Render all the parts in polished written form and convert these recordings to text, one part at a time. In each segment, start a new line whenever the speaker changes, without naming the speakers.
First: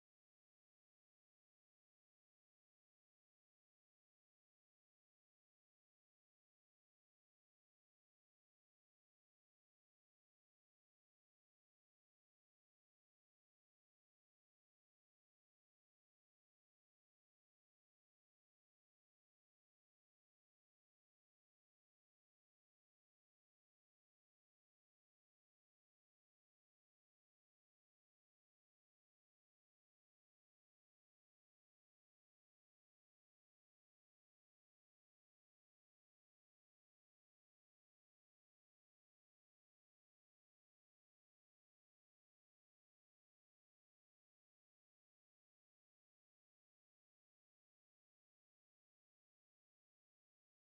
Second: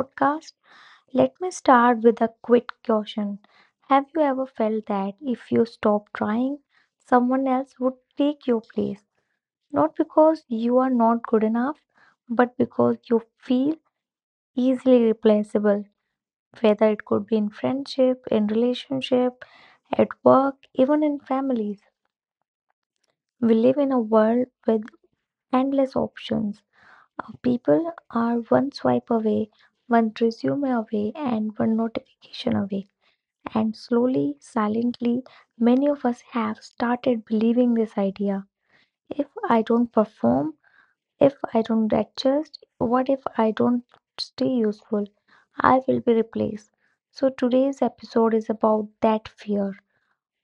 podcast. Let me start with a quick caution. Have you ever felt that if you stop trying, someone else would take your place? Not because you are not good enough, but because you feel easily replaceable, whether it could be in friendship, in relationship, at work, even in families. We live in a world with endless options of people are one swipe away, one resume away, and one notification away. And slowly, silently, many of us have started believing this idea. If I don't perform, if I don't adjust, what if I don't stay useful? I will be replaced. So, today's episode is about that fear.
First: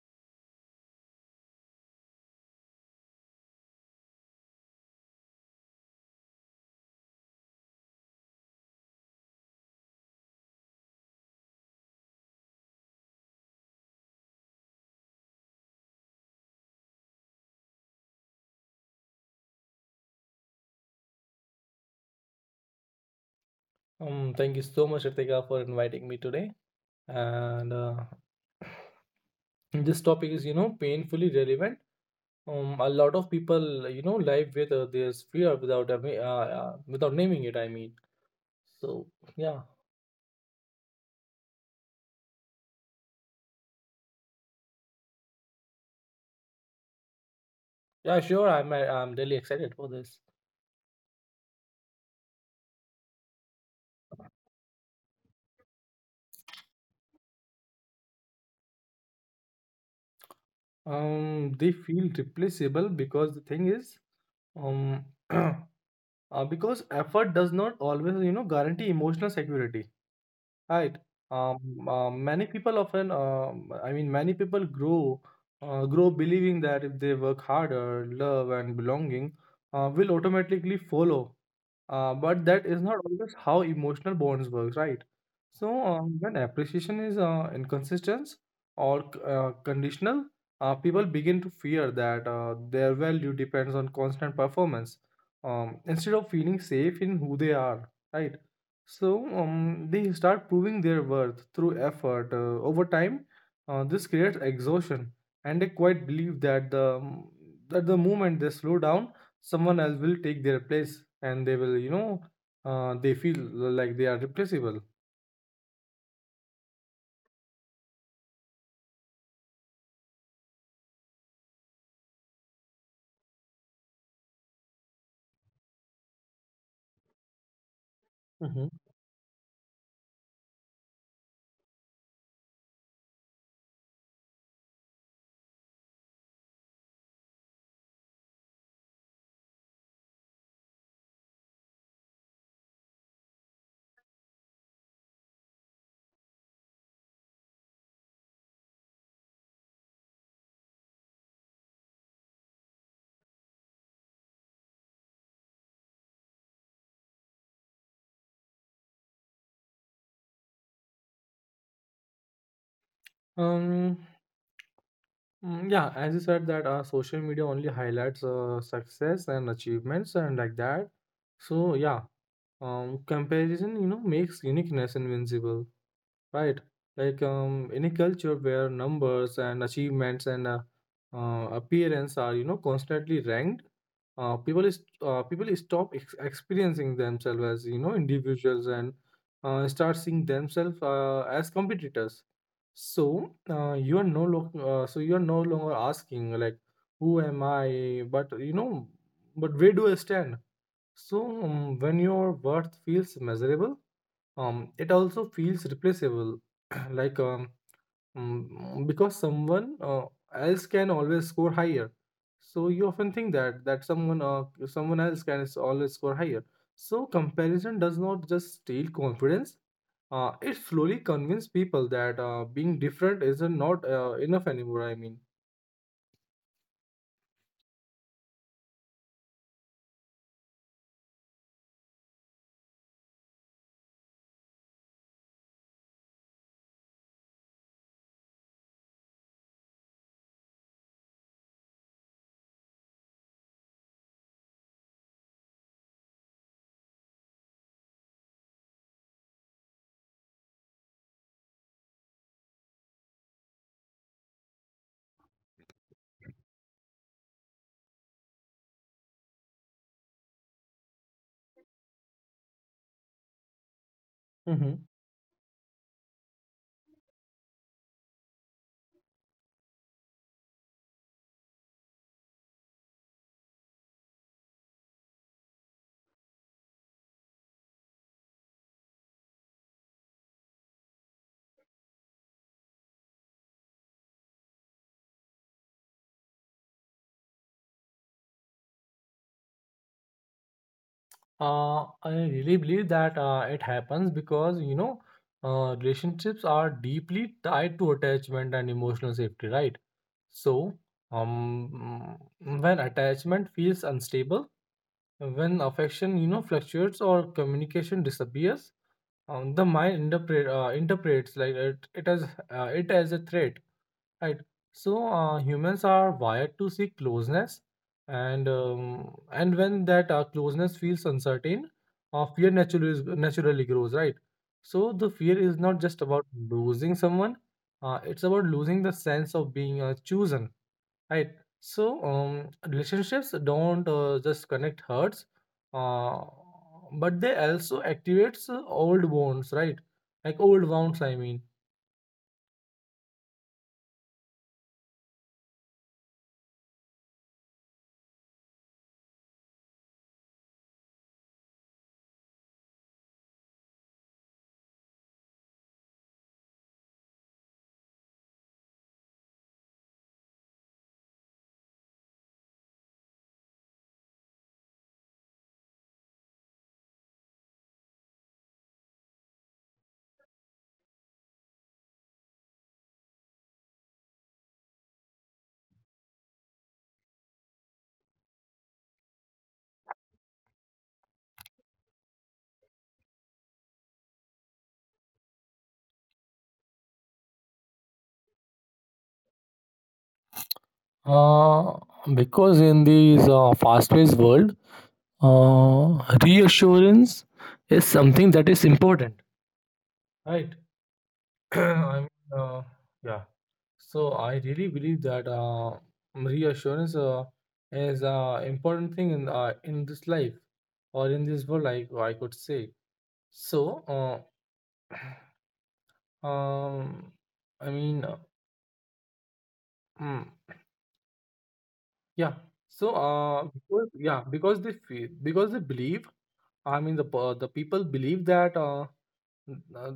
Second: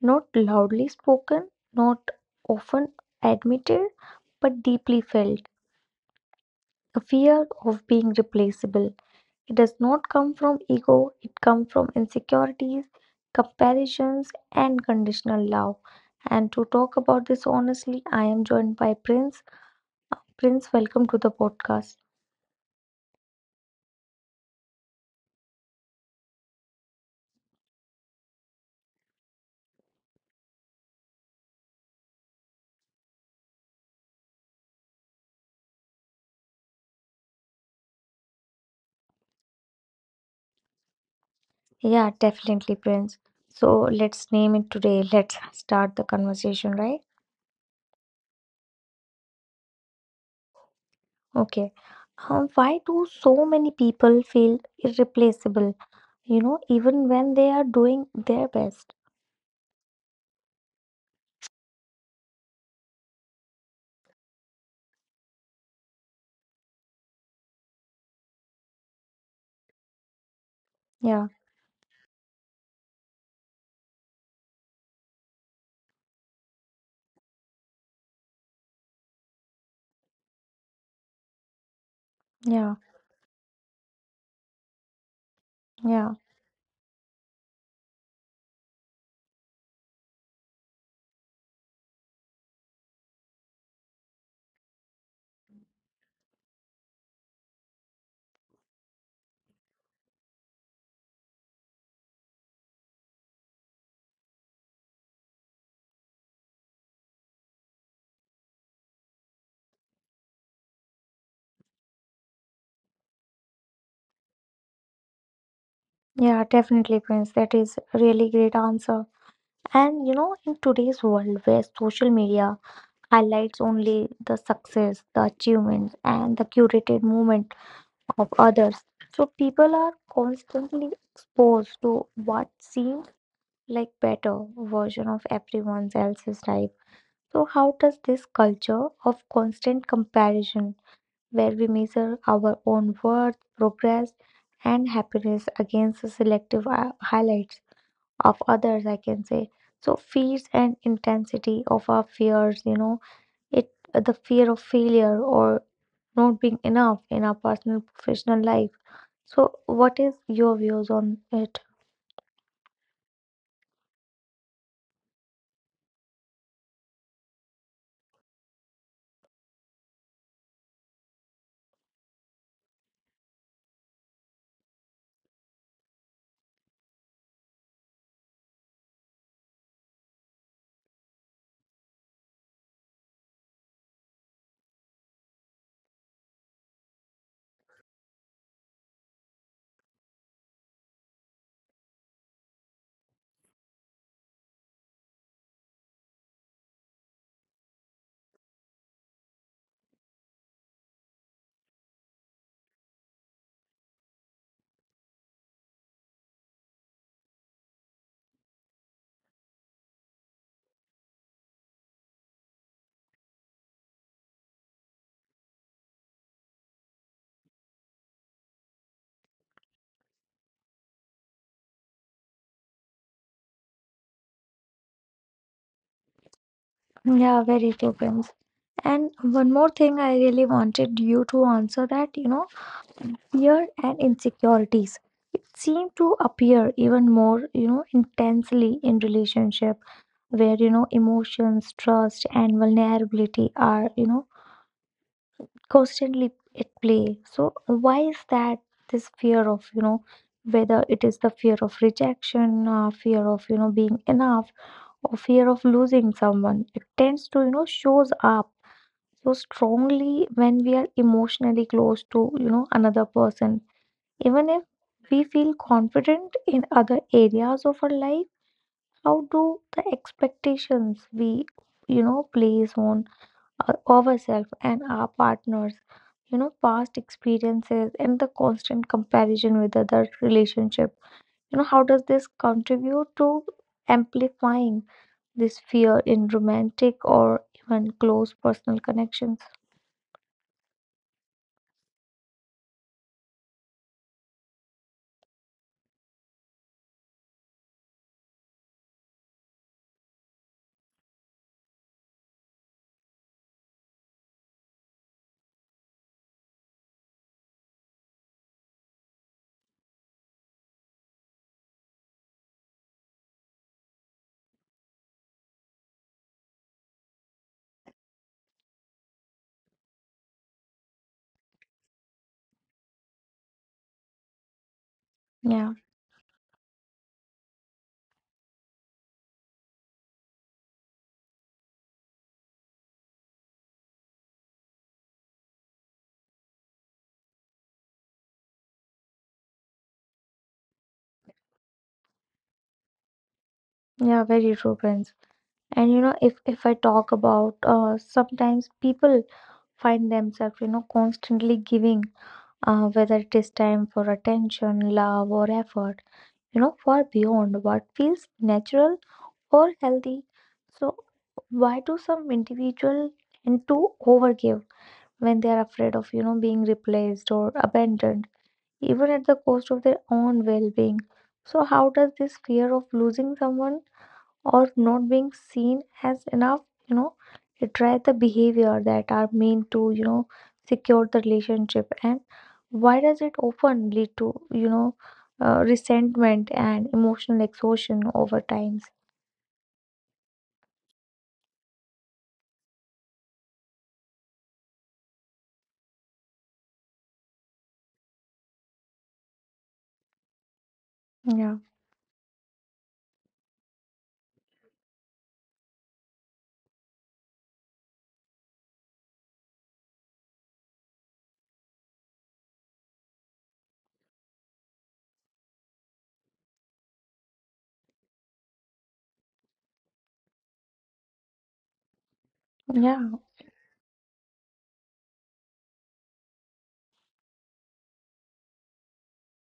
Not loudly spoken, not often admitted, but deeply felt. A fear of being replaceable. It does not come from ego, it comes from insecurities, comparisons, and conditional love. And to talk about this honestly, I am joined by Prince. Prince, welcome to the podcast.
Thank you so much, Ritika, for inviting me today. And this topic is, painfully relevant. A lot of people, live with this fear without without naming it. So yeah,
Yeah, definitely, Prince. So let's name it today. Let's start the conversation, right?
yeah, sure. I'm really excited for this.
Okay. Why do so many people feel irreplaceable, even when they are doing their best?
They feel replaceable because the thing is, um, uh, because effort does not always, guarantee emotional security. Right.
Yeah,
Many people often, I mean, many people grow grow believing that if they work harder, love and belonging will automatically follow. But that is
yeah,
not always how emotional bonds work, right? So
yeah,
when appreciation is inconsistent or conditional, people begin to fear that their value depends on constant performance, instead of feeling safe in who they are, right? So they start proving their worth through effort. Over time, this creates exhaustion, and they quite believe that the moment they slow down, someone else will take their place, and they will they feel like they are replaceable.
yeah, definitely, Prince. That is a really great answer. And in today's world where social media highlights only the success, the achievements, and the curated movement of
Hmm.
others, so people are constantly exposed to what seems like better version of everyone else's life. So how does this culture of constant comparison, where we measure our own worth, progress, and happiness against the selective highlights of others, I can say. So, fears and intensity of our fears, it, the fear of failure or not being enough in our personal professional life. So what is your views on it?
um Yeah, as you said that social media only highlights success and achievements and like that. So yeah, comparison, makes uniqueness invincible. Right. Any culture where numbers and achievements and appearance are, constantly ranked, uh, people is people stop ex experiencing themselves as, individuals and start seeing themselves as competitors. So you are no longer asking like, who am I? But where do I stand? So when your worth feels measurable, it also feels replaceable. like um because someone else can always score higher. So you often think that someone else can always score higher. So comparison does not just steal confidence, it slowly convinces people that being different is not enough anymore.
Yeah, very true, Prince. And one more thing, I really wanted you to answer that, fear and insecurities, it seemed to appear even more, intensely in relationship, where emotions trust and vulnerability are, constantly at play. So why is that this fear of, whether it is the fear of rejection, fear of, being enough, or fear of losing someone, it tends to, shows up so strongly when we are emotionally close to, another person. Even if we feel confident in other areas of our life, how do the expectations we, place on ourselves and our partners, past experiences and the constant comparison with other relationship, how does this contribute to amplifying this fear in romantic or even close personal connections?
I really believe that it happens because relationships are deeply tied to attachment and emotional safety, right? So, um, when attachment feels unstable, when affection, fluctuates or communication disappears, the mind interpret interprets it as a threat. Right. Humans are wired to seek closeness, and when that closeness feels uncertain, naturally grows. Right. So the fear is not just
Yeah,
about losing someone; it's about losing the sense of being chosen. Right. So relationships don't just connect hearts, uh, but they also activates old wounds. Right. Like old wounds, I mean.
yeah, very true, friends. And if I talk about sometimes people find themselves, constantly giving, whether it is time for attention love or effort, far beyond what feels natural or healthy. So, why do some individual tend to overgive when they are afraid of, being replaced or abandoned, even at the cost of their own well-being? So, how does this fear of losing someone or not being seen as enough, you know, drive the behavior that are meant to, secure the relationship? And why does it often lead to, resentment and emotional exhaustion over times?
Uh, because in this fast-paced world, reassurance is something that is important, right?
Yeah.
I mean, uh, yeah. So I really believe that reassurance is an important thing in this life or in this world, I could say. So, uh, um, I mean, uh, mm, yeah. So,
Yeah.
because, yeah, because they feel, because they believe, I mean, the people believe that, n- uh,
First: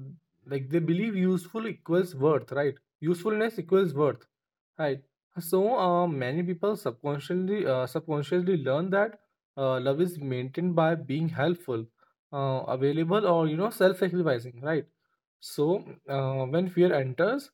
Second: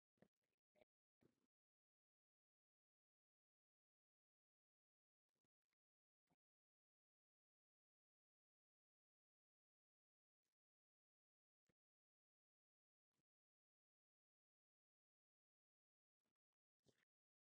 like they believe useful equals worth, right? Usefulness equals worth, right? So, many people subconsciously learn that love is maintained by being helpful, available, or, self-sacrificing, right? So when fear enters,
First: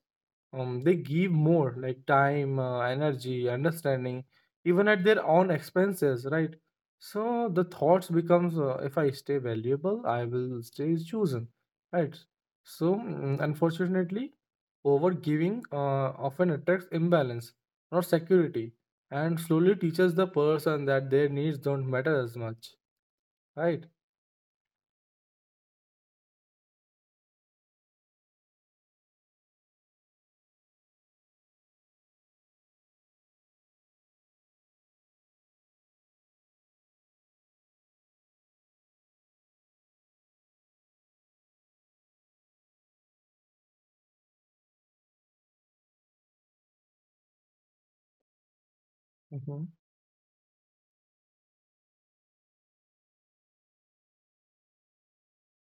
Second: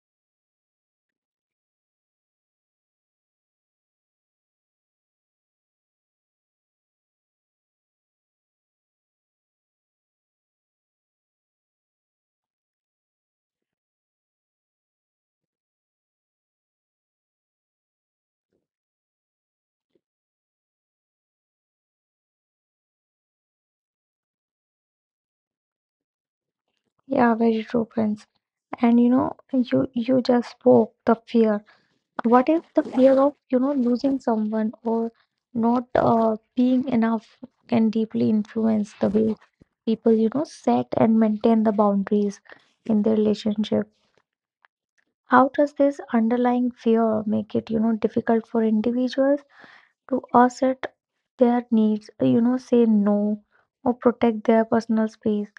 they give more, like time, energy, understanding, even at their own expenses, right? So the thoughts becomes, if I stay valuable, I will stay chosen, right? So unfortunately, over giving often attracts imbalance, not security, and slowly teaches the person that their needs don't matter as much, right?
Yeah, very true, Prince. And you just spoke the fear. What if the fear of losing someone or not being enough can deeply influence the way people set and maintain the boundaries in their relationship? How does this underlying fear make it difficult for individuals
Mm-hmm.
to assert their needs, say no or protect their personal space?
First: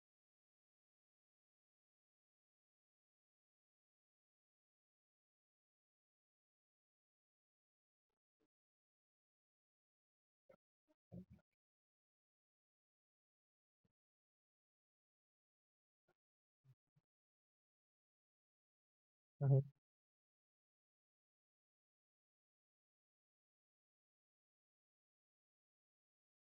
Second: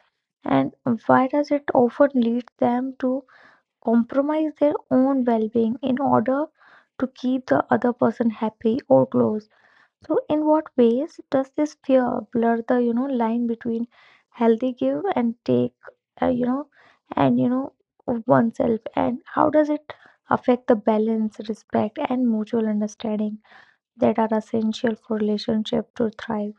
And why does it often lead them to compromise their own well being in order to keep the other person happy or close? So, in what ways does this fear blur the line between healthy give and take, uh, you know, and of oneself, and how does
Mm-hmm.
it affect the balance, respect, and mutual understanding that are essential for relationship to thrive?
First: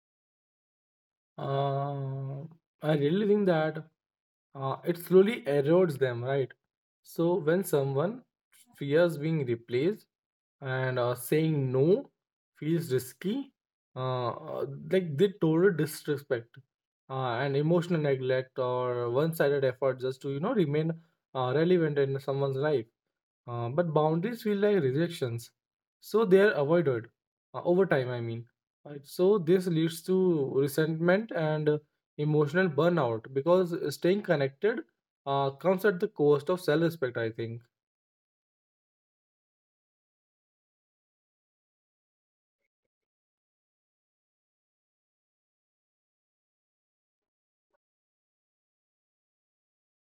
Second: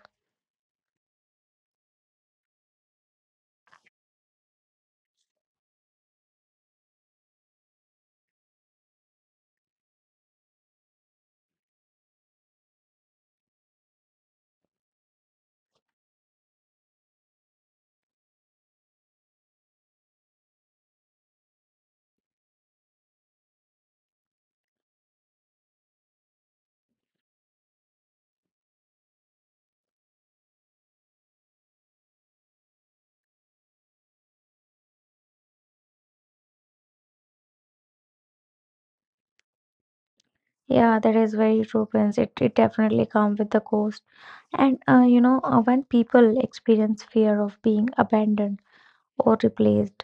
Uh, I really think that it slowly erodes them, right? So when someone fears being replaced and saying no feels risky, uh, uh, like they total disrespect and emotional neglect or one-sided effort just to, you know, remain relevant in someone's life. But boundaries feel like rejections, so they are avoided over time. I mean, so this leads to resentment and emotional burnout because staying connected comes at the cost of self-respect. I think.
Yeah, that is very true, Prince. It definitely comes with the cost. And when people experience fear of being abandoned or replaced,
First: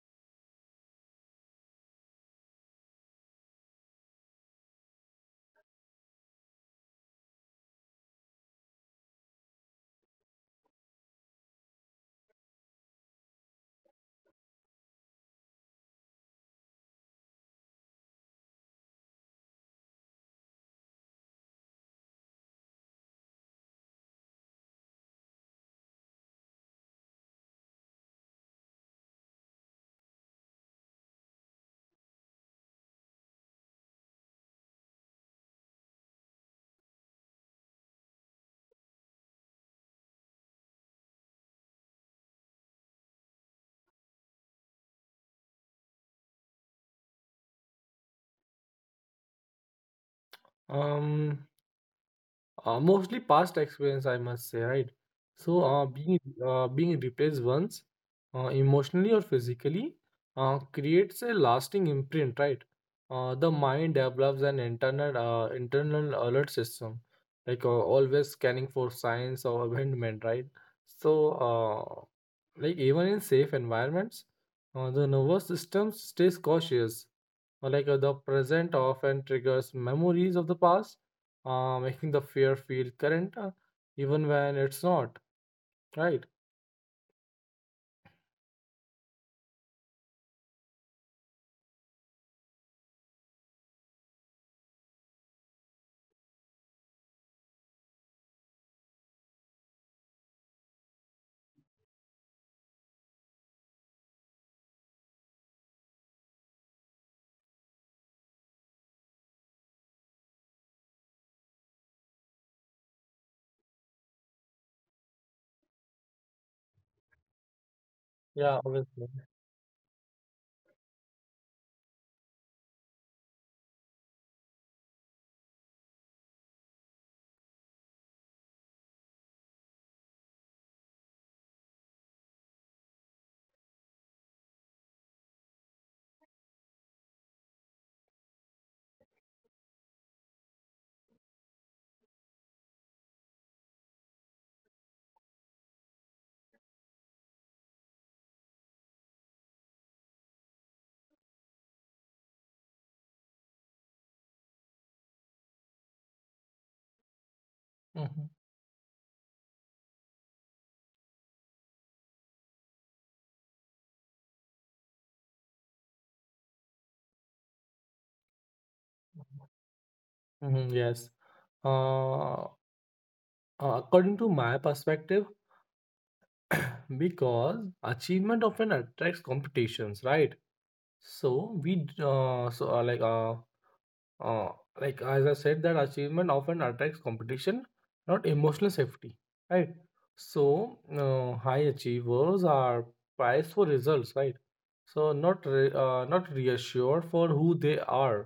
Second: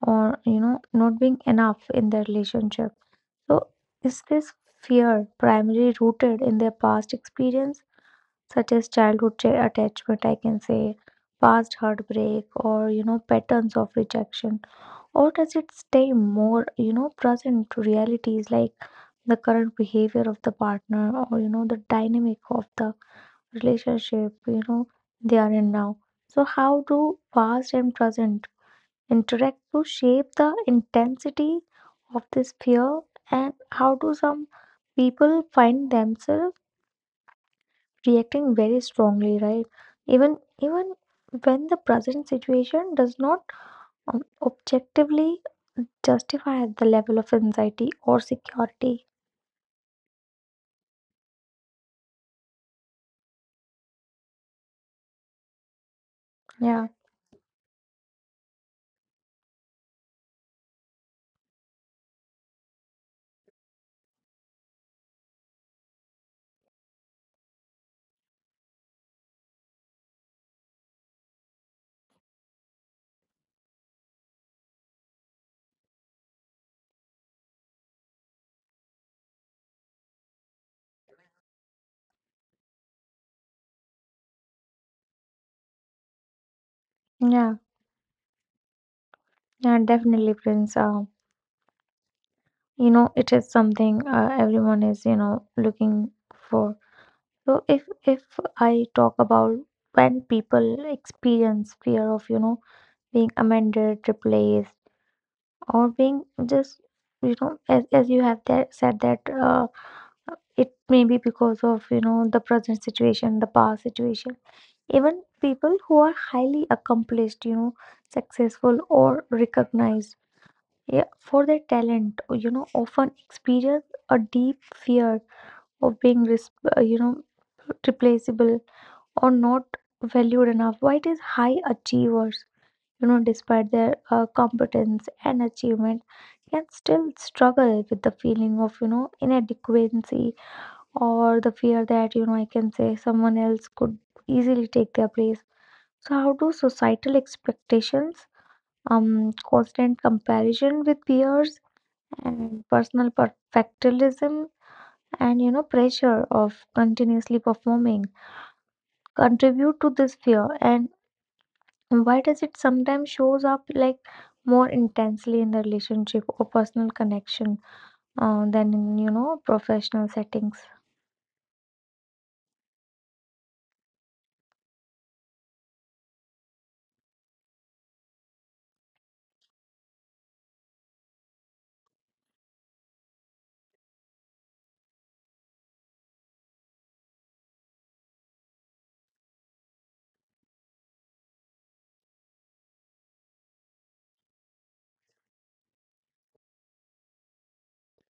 or not being enough in their relationship, so is this fear primarily rooted in their past experience, such as childhood attachment, I can say, past heartbreak, or patterns of rejection, or does it stay more, present to realities like the current behavior of the partner, or the dynamic of the relationship, they are in now. So how do past and present interact to shape the intensity of this fear, and how do some people find themselves reacting very strongly, right, even even when the present situation does not, um, objectively justify the level of anxiety or security?
Um, Mostly past experience, I must say, right? So,
Yeah,
being replaced once, emotionally or physically, creates a lasting imprint, right? The mind develops an internal internal alert system, always scanning for signs of abandonment, right? So, uh, like even in safe environments, the nervous system stays cautious, the present often triggers memories of the past, making the fear feel current, even when it's not, right?
yeah, yeah, definitely, Prince. It is something, everyone is, looking for. So if I talk about when people experience fear of, being amended replaced or being just, as, you have that, said that, it may be because of, the present situation the past situation. Even people who are highly accomplished,
Yeah,
successful
obviously.
or recognized, yeah, for their talent, often experience a deep fear of being, uh, you know, replaceable or not valued enough. Why it is high achievers, despite their competence and achievement, can still struggle with the feeling of, inadequacy or the fear that, I can say someone else could easily take their place. So, how do societal expectations, constant comparison with peers, and personal perfectionism and pressure of continuously performing
Mhm.
contribute to this fear, and why does it sometimes shows up like more intensely in the relationship or personal connection, than in professional settings?
Mhm, yes. Uh, According to my perspective, because achievement often attracts competitions, right? So we, d- so Uh, like as I said, that achievement often attracts competition, not emotional safety, right? So high achievers are prized for results, right? So not reassured for who they are.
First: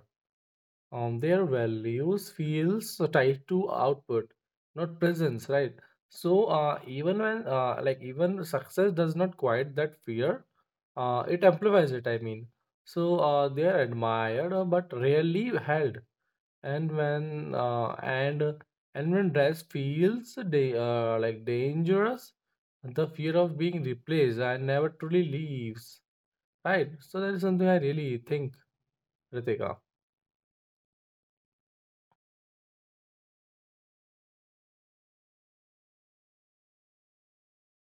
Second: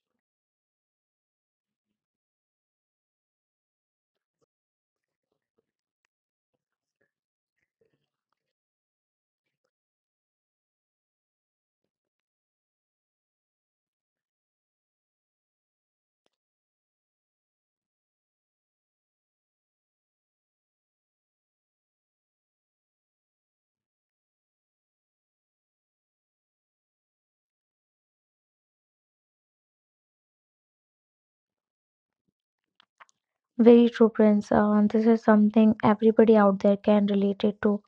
Their values feels tied to output, not presence, right? So even when like even success does not quiet that fear, it amplifies it. I mean, so they are admired but rarely held, and and when dress feels like dangerous, the fear of being replaced and never truly leaves, right? So that is something I really think, Ritika.
Very true, Prince. This is something everybody out there can relate it to.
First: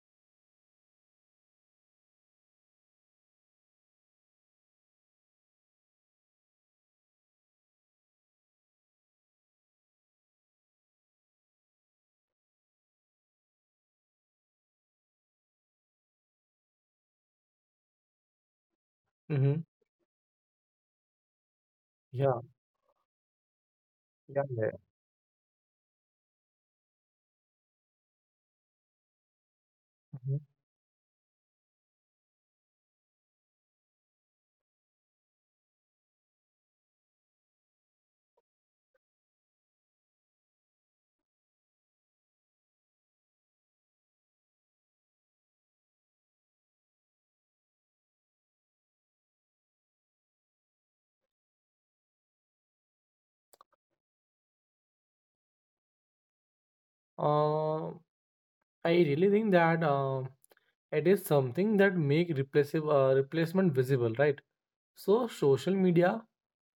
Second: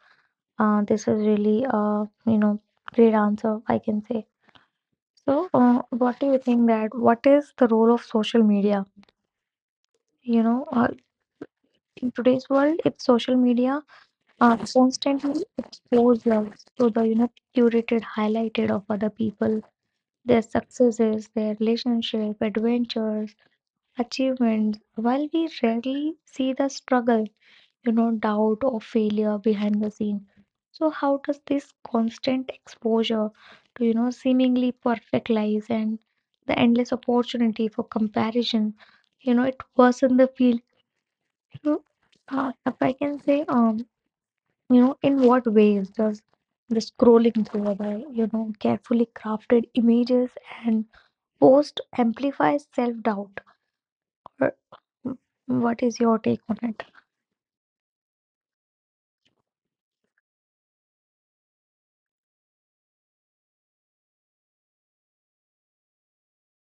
This is really, great answer, I can say. So, what do you think that what is the role of social media, you know uh, in today's world, if social media, constantly expose us to the, curated, highlighted of other
Mm-hmm.
people, their successes, their relationship,
Yeah.
adventures,
Yeah, yeah.
achievements, while we rarely see the struggle, doubt or failure behind the scene.
Mhm.
So how does this constant exposure to, seemingly perfect lives and the endless opportunity for comparison, it worsen the feel? You know, if I can say, in what ways does the scrolling through our, carefully crafted images and post amplify self-doubt? Or what is your take on it?
Uh, I really think that it is something that make replaceable replacement visible, right? So social media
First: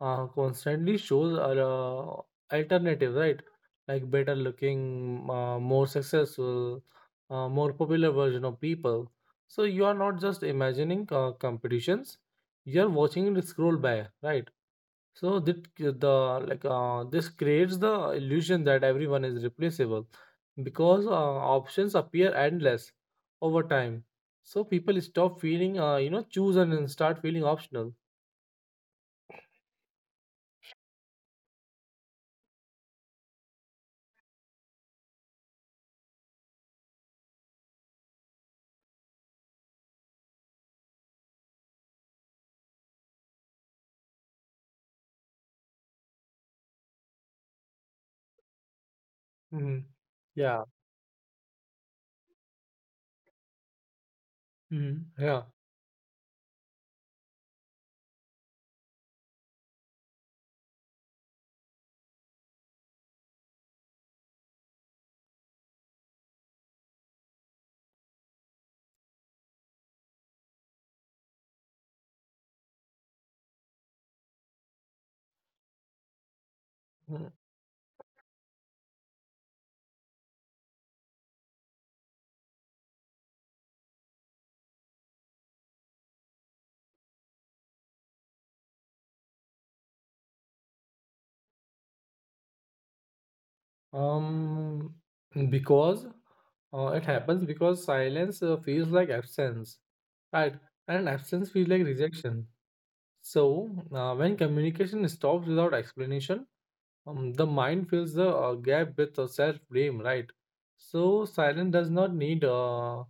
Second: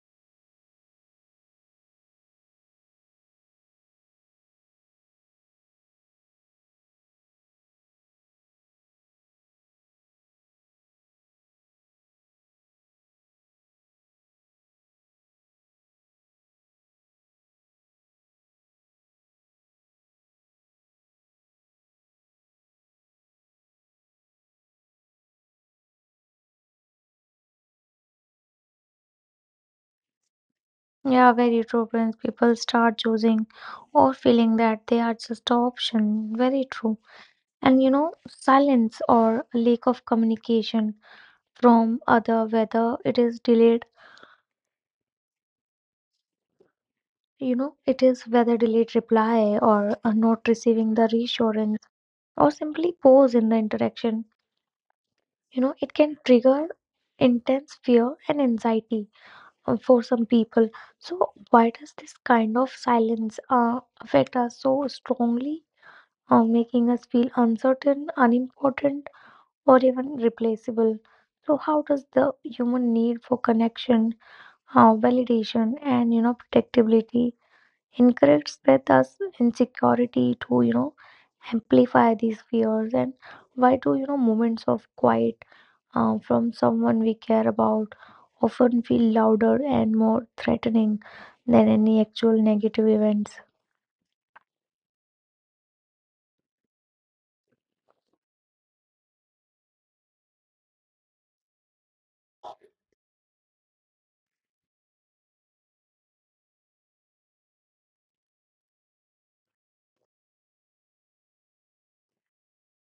constantly shows are alternative, right? Like better looking, more successful, more popular version of people. So you are not just imagining competitions; you are watching it scroll by, right? So that c- the like this creates the illusion that everyone is replaceable because options appear endless over time. So people stop feeling, chosen and start feeling optional.
Yeah, very true, Prince. People start choosing or feeling that they are just an option. Very true. And silence or lack of communication from other, whether it is delayed, it is whether delayed reply
Hmm.
or not
Yeah.
receiving the reassurance or simply pose in the interaction.
Hmm. Yeah.
It can trigger intense fear and anxiety, for some people. So, why does this kind of silence, affect us so strongly, making us feel uncertain, unimportant, or even replaceable? So, how does the human need for connection, validation, and,
Mm.
protectability encourages with us insecurity to, amplify these fears, and why do, moments of quiet, from someone we care about often feel louder and more threatening than any actual negative events?
Um, because it happens because silence feels like absence, right? And absence feels like rejection. So, when communication stops without explanation, the mind fills the gap with self-blame, right? So, silence does not need, uh,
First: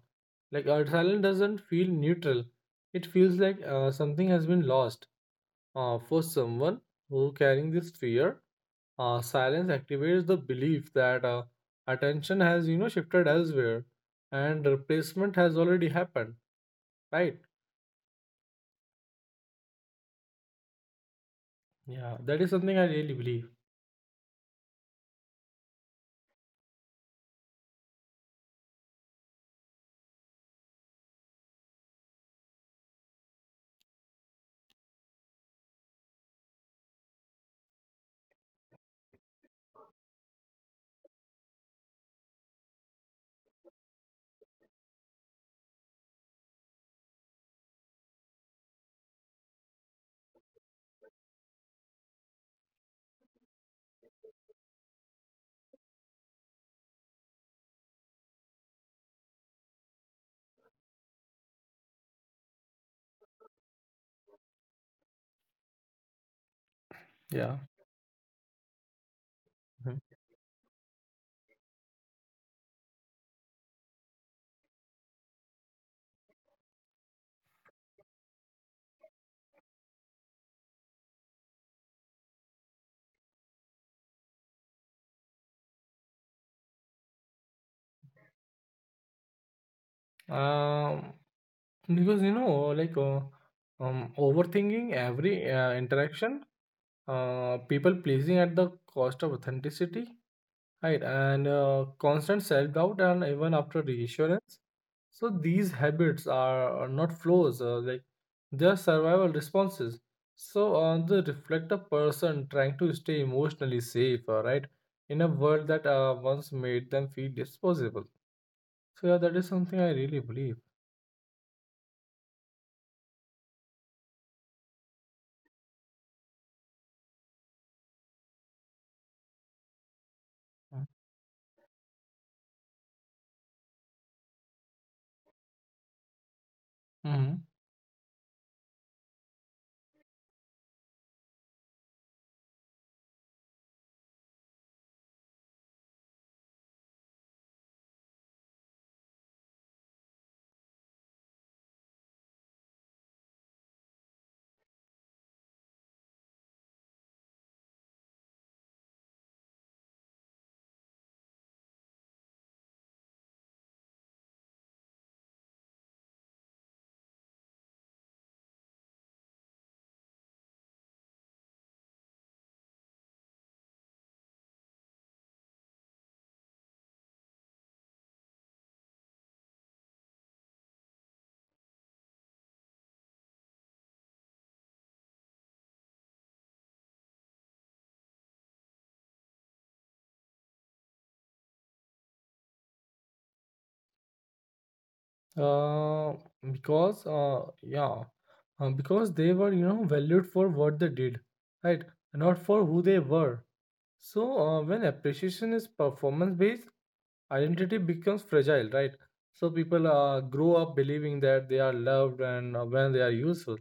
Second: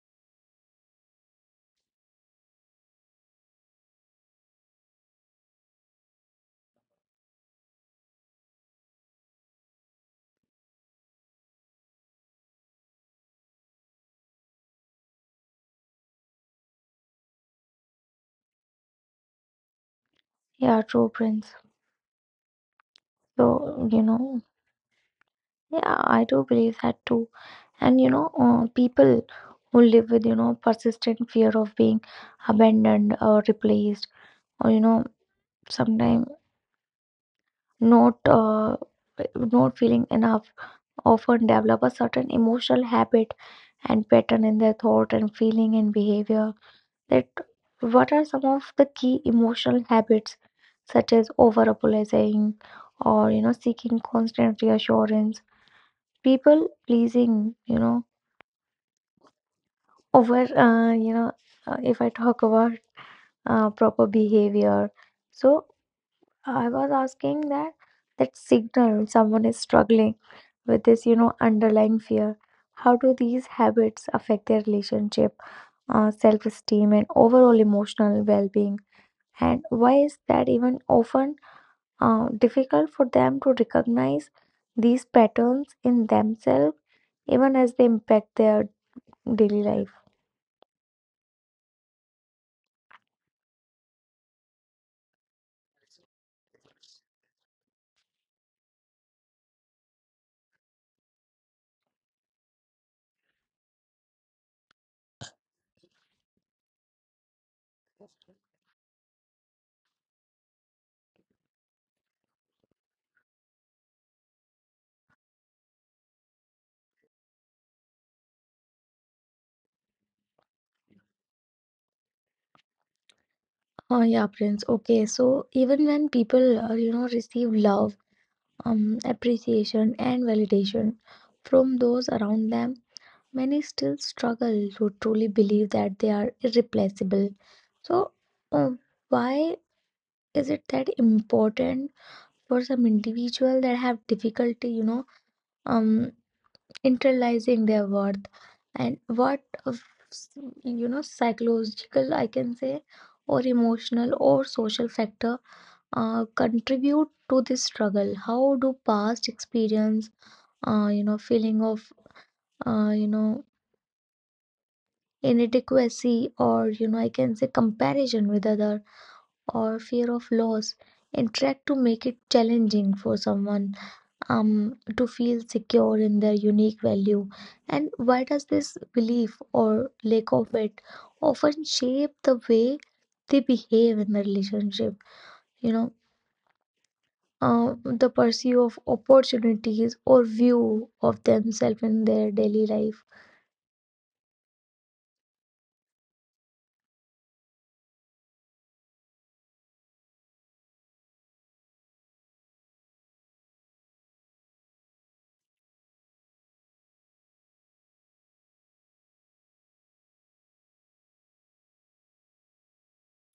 like, uh, silence doesn't feel neutral. It feels like something has been lost for someone who carrying this fear. Silence activates the belief that attention has, you know, shifted elsewhere, and replacement has already happened. Right?
Yeah, true, Prince.
Yeah, that is something I really
So,
believe.
yeah, I do believe that too. And people who live with, persistent fear of being abandoned or replaced, or, sometimes not uh, not feeling enough, often develop a certain emotional habit and pattern in their thought and feeling and behavior. That, what are some of the key emotional habits such as over apologizing or, seeking constant reassurance people pleasing, over, if I talk about, proper behavior, so I was asking
Yeah.
that signal someone is
Mhm.
struggling with this, underlying fear. How do these habits affect their relationship, self-esteem and overall emotional well-being, and why is that even often, difficult for them to recognize these patterns in themselves even as they impact their daily life?
Um, because you know, like Overthinking every interaction, people pleasing at the cost of authenticity, right? And constant self doubt, and even after reassurance. So these habits are not flaws, like they're survival responses. So they reflect a person trying to stay emotionally safe, right, in a world that once made them feel disposable. So yeah, that is something I really believe.
Oh yeah, Prince. Okay, so even when people, receive love, appreciation, and validation from those around them, many still struggle to truly believe that they are
Mm-hmm.
irreplaceable. So, um, why is it that important for some individual that have difficulty, um, internalizing their worth and what, of, s- psychological, I can say, or emotional or social factor, contribute to this struggle? How do past experience, feeling of, uh, you know. Inadequacy, or I can say, comparison with other, or fear of loss, and try to make it challenging for someone to feel secure in their unique value. And why does this belief or lack of it often shape the way they behave in the relationship, you know the pursuit of opportunities or view of themselves in their daily life?
Uh, because uh, yeah, because they were, you know, valued for what they did, right, not for who they were. So when appreciation is performance based, identity becomes fragile, right? So people grow up believing that they are loved, and when they are useful,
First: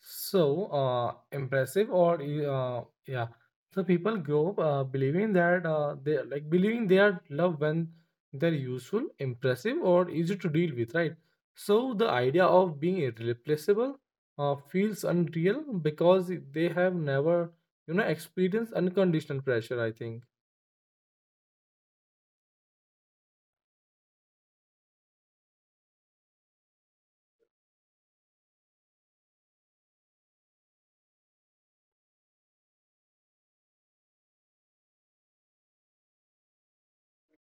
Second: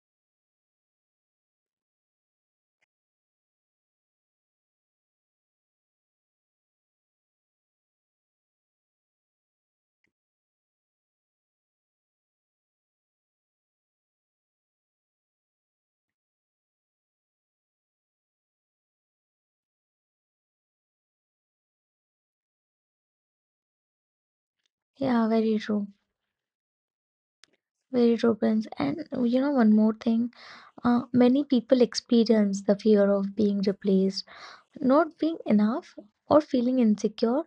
so impressive or e, yeah so people grow up believing that they like believing they are loved when they're useful, impressive, or easy to deal with, right? So the idea of being irreplaceable feels unreal because they have never, you know, experienced unconditional pressure, I think.
Yeah, very true. Very true, Prince. And one more thing. Many people experience the fear of being replaced, not being enough, or feeling insecure.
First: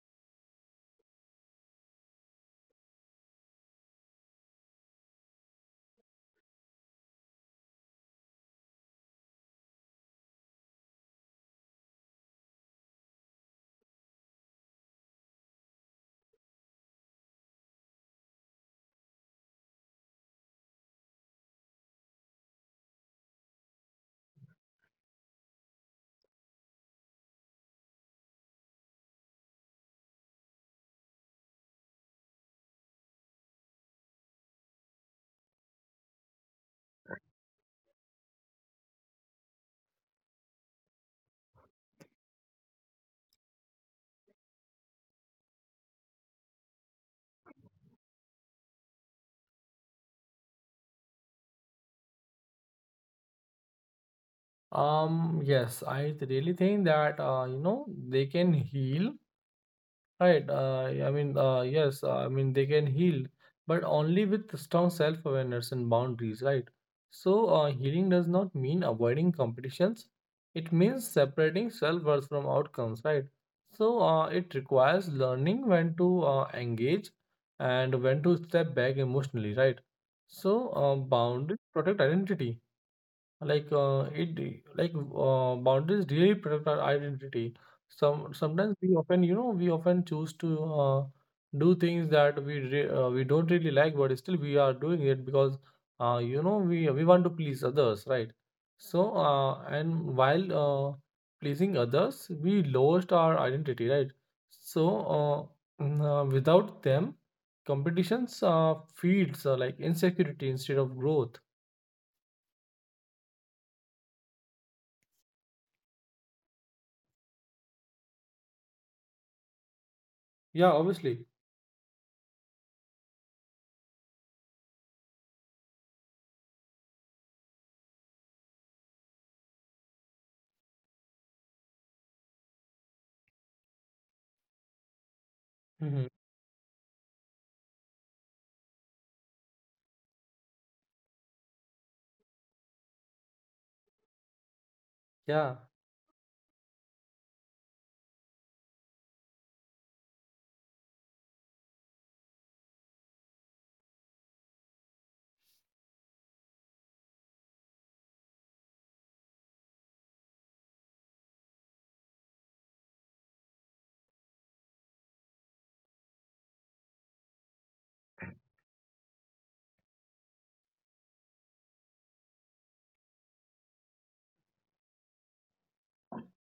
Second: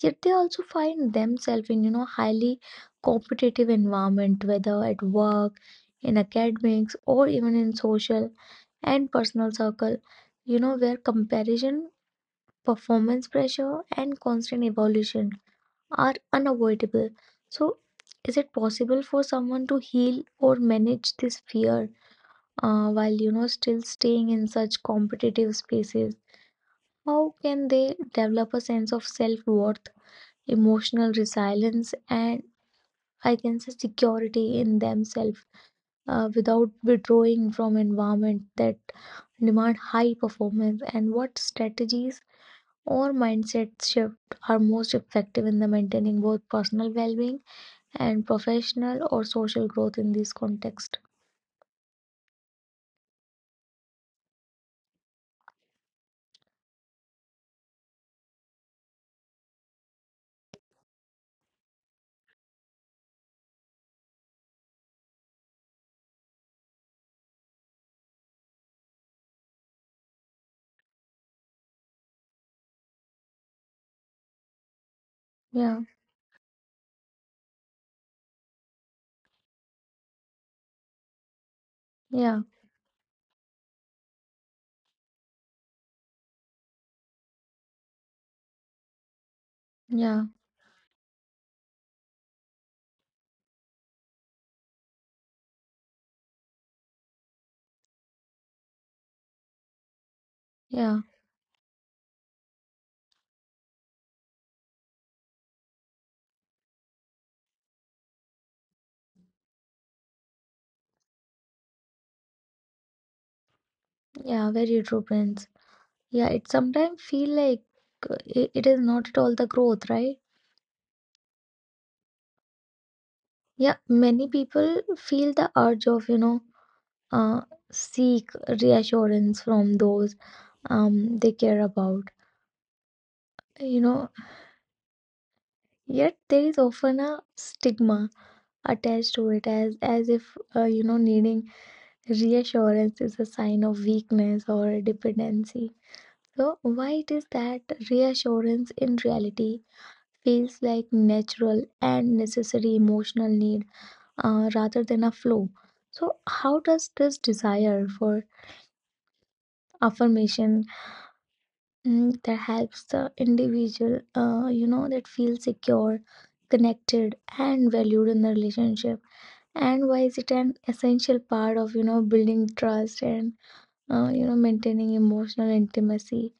Yet they also find themselves in highly competitive environment, whether at work, in academics, or even in social and personal circle. Where comparison, performance pressure, and constant evolution are unavoidable. So, is it possible for someone to heal or manage this fear while still staying in such competitive spaces? How can they develop a sense of self-worth, emotional resilience, and I can say security in themselves, without withdrawing from environment that demand high performance? And what strategies or mindset shift are most effective in the maintaining both personal well-being and professional or social growth in this context?
Really think that you know they can heal, right? Yes, I mean they can heal, but only with strong self-awareness and boundaries, right? So, healing does not mean avoiding competitions. It means separating self-worth from outcomes, right? So, it requires learning
Yeah,
when to engage and when to step back emotionally, right? So, boundaries protect
yeah,
identity, like it like boundaries really protect our identity. Sometimes we often, you know, we often
yeah,
choose to do things that we don't really like, but still we are doing it because, you know, we we want to please others, right? So uh, and while uh,
yeah.
pleasing others we lost our identity, right? So without them, competitions feeds like insecurity instead of growth.
Yeah, very true, Prince. Yeah, it sometimes feel like it is not at all the growth, right?
Yeah, obviously.
Yeah, many people feel the urge of, uh, seek reassurance from those they care about. You know,
Mhm.
yet there is often a stigma attached to it, as if needing reassurance is a sign of weakness or
Yeah,
dependency. So why it is that reassurance in reality feels like natural and necessary emotional need, rather than a flow. So, how does this desire for affirmation, that helps the individual, that feel secure, connected, and valued in the relationship? And why is it an essential part of, building trust, and, maintaining emotional intimacy,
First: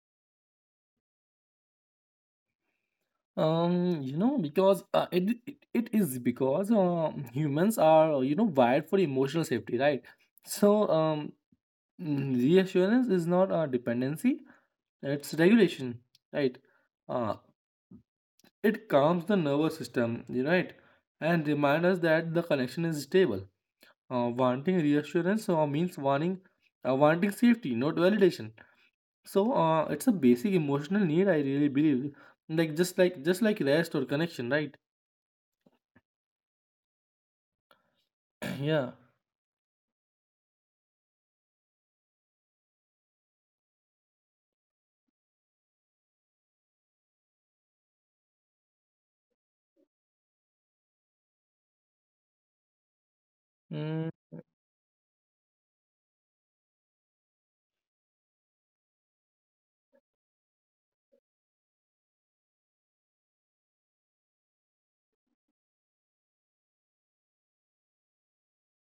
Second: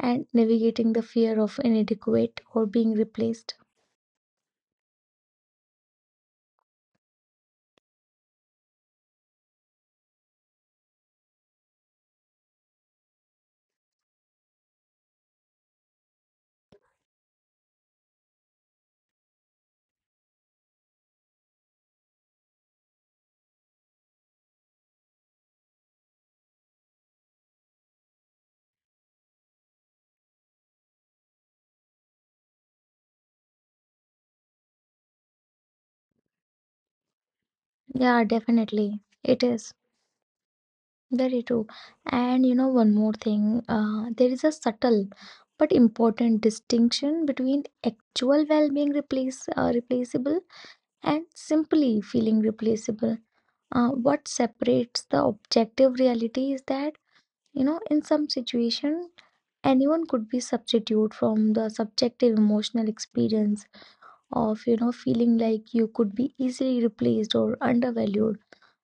and navigating the fear of inadequate or being replaced?
you know, because it, it it is because, humans are, you know, wired for emotional safety, right? So reassurance is not a dependency; it's regulation, right? Uh, it calms the nervous system, you know, right? And reminds us that the connection is stable. Wanting reassurance means wanting Wanting safety, not validation. So it's a basic emotional need, I really believe. Just like rest or connection, right?
Yeah,
Yeah.
definitely. It is. Very true. And, one more thing, there is a subtle but important distinction between actual well-being replace replaceable and simply feeling replaceable.
Mm,
What separates the objective reality is that, in some situation, anyone could be substitute from the subjective emotional experience of, feeling like you could be easily replaced or undervalued.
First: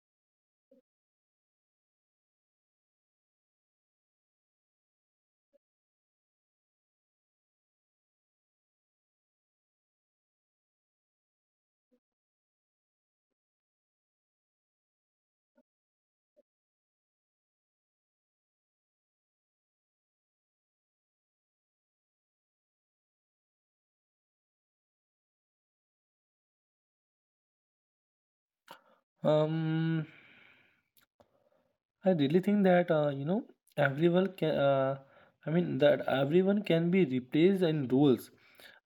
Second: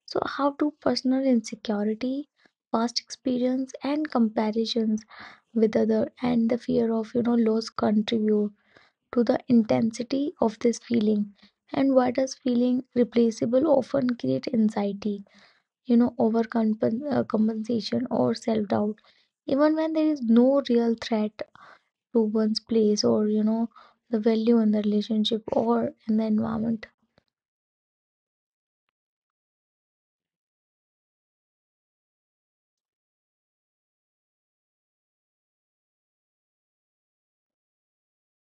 So, how do personal insecurity, past experience, and comparisons with other, and the fear of loss contribute to the intensity of this feeling? And why does feeling replaceable often create anxiety, over compensation or self doubt, even when there is no real threat to one's place or the value in the relationship or in the environment?
um, I really think that, you know, everyone can. I mean that everyone can be replaced in roles,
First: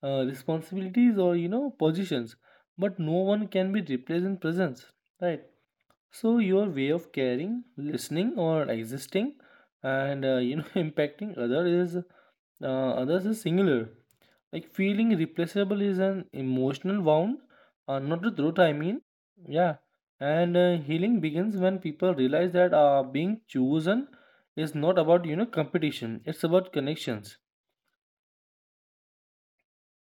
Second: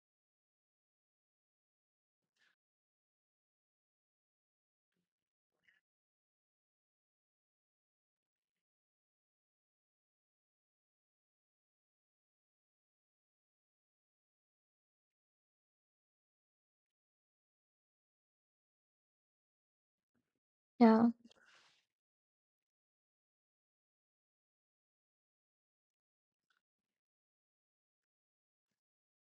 responsibilities, or, you know, positions, but no one can be replaced in presence, right? So your way of caring, listening, or existing, and you know, impacting other is others is singular. Like feeling replaceable is an emotional wound, not a truth. I mean, yeah. And healing begins
Yeah.
when people realize that being chosen is not about, you know, competition. It's about connections.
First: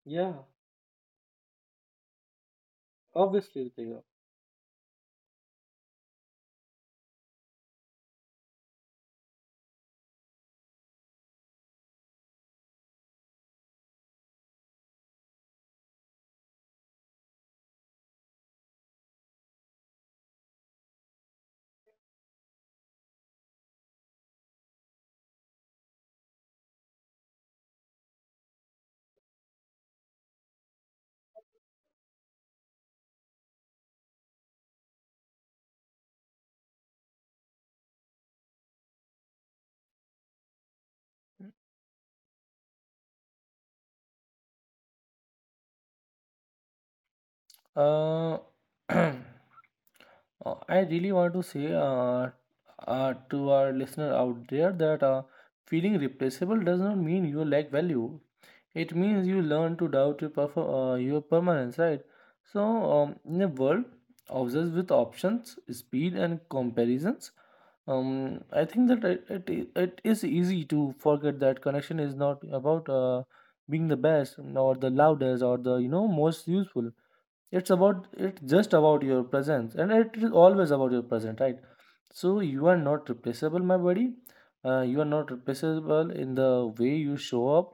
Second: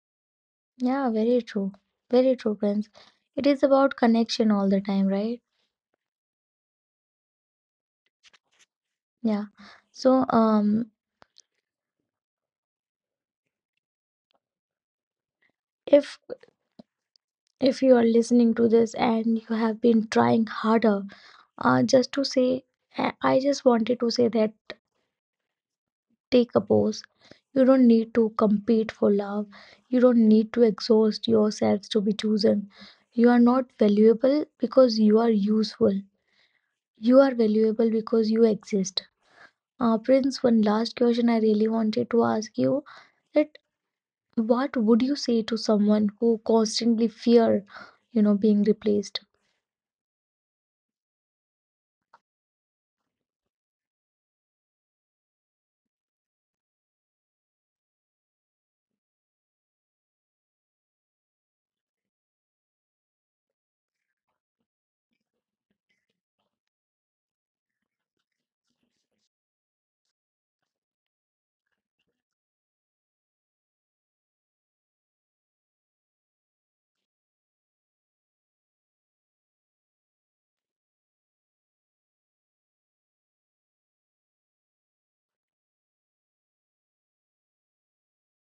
Yeah,
Yeah, very true. Very true, Prince. It
obviously,
is
Ritika.
about connection all the time, right? Yeah. So, if if you are listening to this and you have been trying harder, just to say, I just wanted to say that take a pause. You don't need to compete for love. You don't need to exhaust yourselves to be chosen. You are not valuable because you are useful. You are valuable because you exist. Prince, one last question I really wanted to ask you, that what would you say to someone who constantly fear, being
Uh,
replaced?
I really want to say to our listener out there that feeling replaceable does not mean you lack value. It means you learn to doubt your, your permanence, right? So, in a world obsessed with options, speed, and comparisons, I think that it is easy to forget that connection is not about being the best or the loudest or the, you know, most useful. It's just about your presence, and it is always about your present, right? So you are not replaceable, my buddy. You are not replaceable in the way you show up,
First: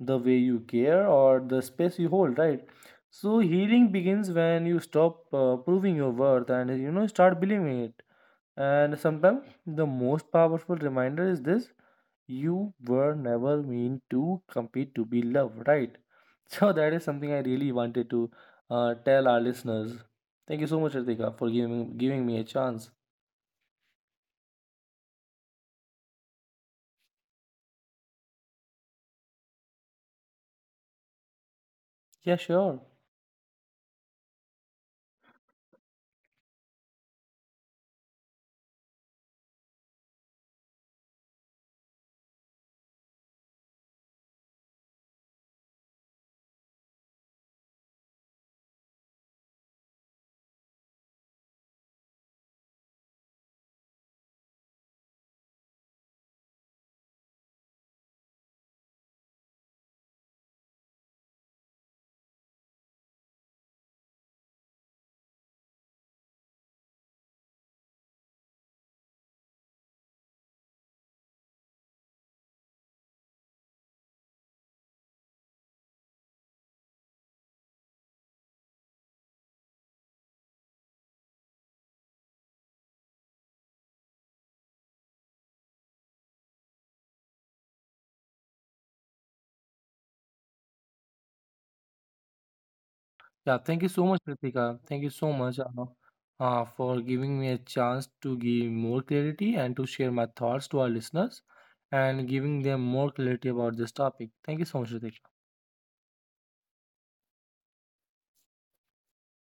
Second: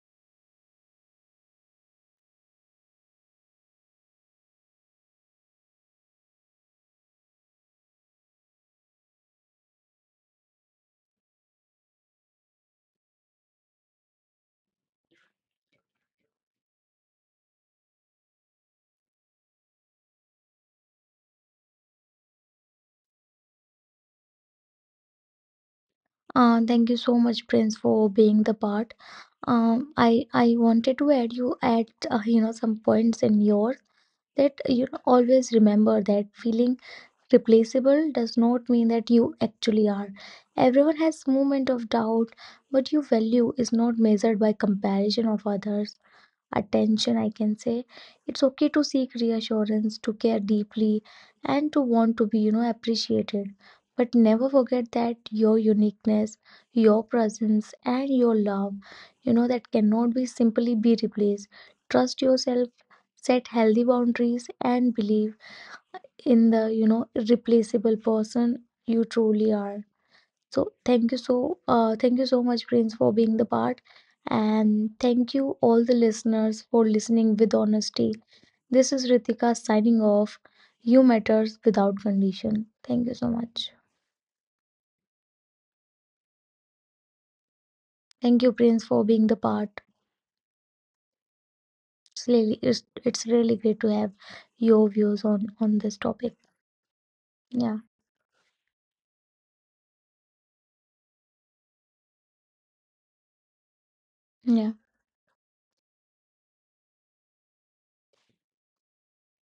the way you care, or the space you hold, right? So healing begins when you stop proving your worth and, you know, start believing it. And sometimes the most powerful reminder is this: you were never meant to compete to be loved, right? So that is something I really wanted to tell our listeners. Thank you so much, Ritika, for giving me a chance.
Thank you so much, Prince, for being the part. I wanted to add you at
Yeah,
some
sure.
points in yours, that, always remember that feeling replaceable does not mean that you actually are. Everyone has moment of doubt. But your value is not measured by comparison of others attention, I can say. It's okay to seek reassurance, to care deeply, and to want to be, appreciated. But never forget that your uniqueness, your presence, and your love, that cannot be simply be replaced. Trust yourself, set healthy boundaries, and believe in the, replaceable person you truly are. So thank you so much, Prince, for being the part, and thank you all the listeners for listening with honesty. This is Ritika signing off. You matters without condition. Thank you so much. Thank you, Prince, for being the part. It's really it's,
Yeah,
it's
thank you
really
so
great
much,
to have
Ritika. Thank you
your
so much
views on this topic.
for giving me a chance
Yeah,
to give more clarity and to share my thoughts to our listeners and giving them more clarity about this topic. Thank you so much,
yeah.
Ritika.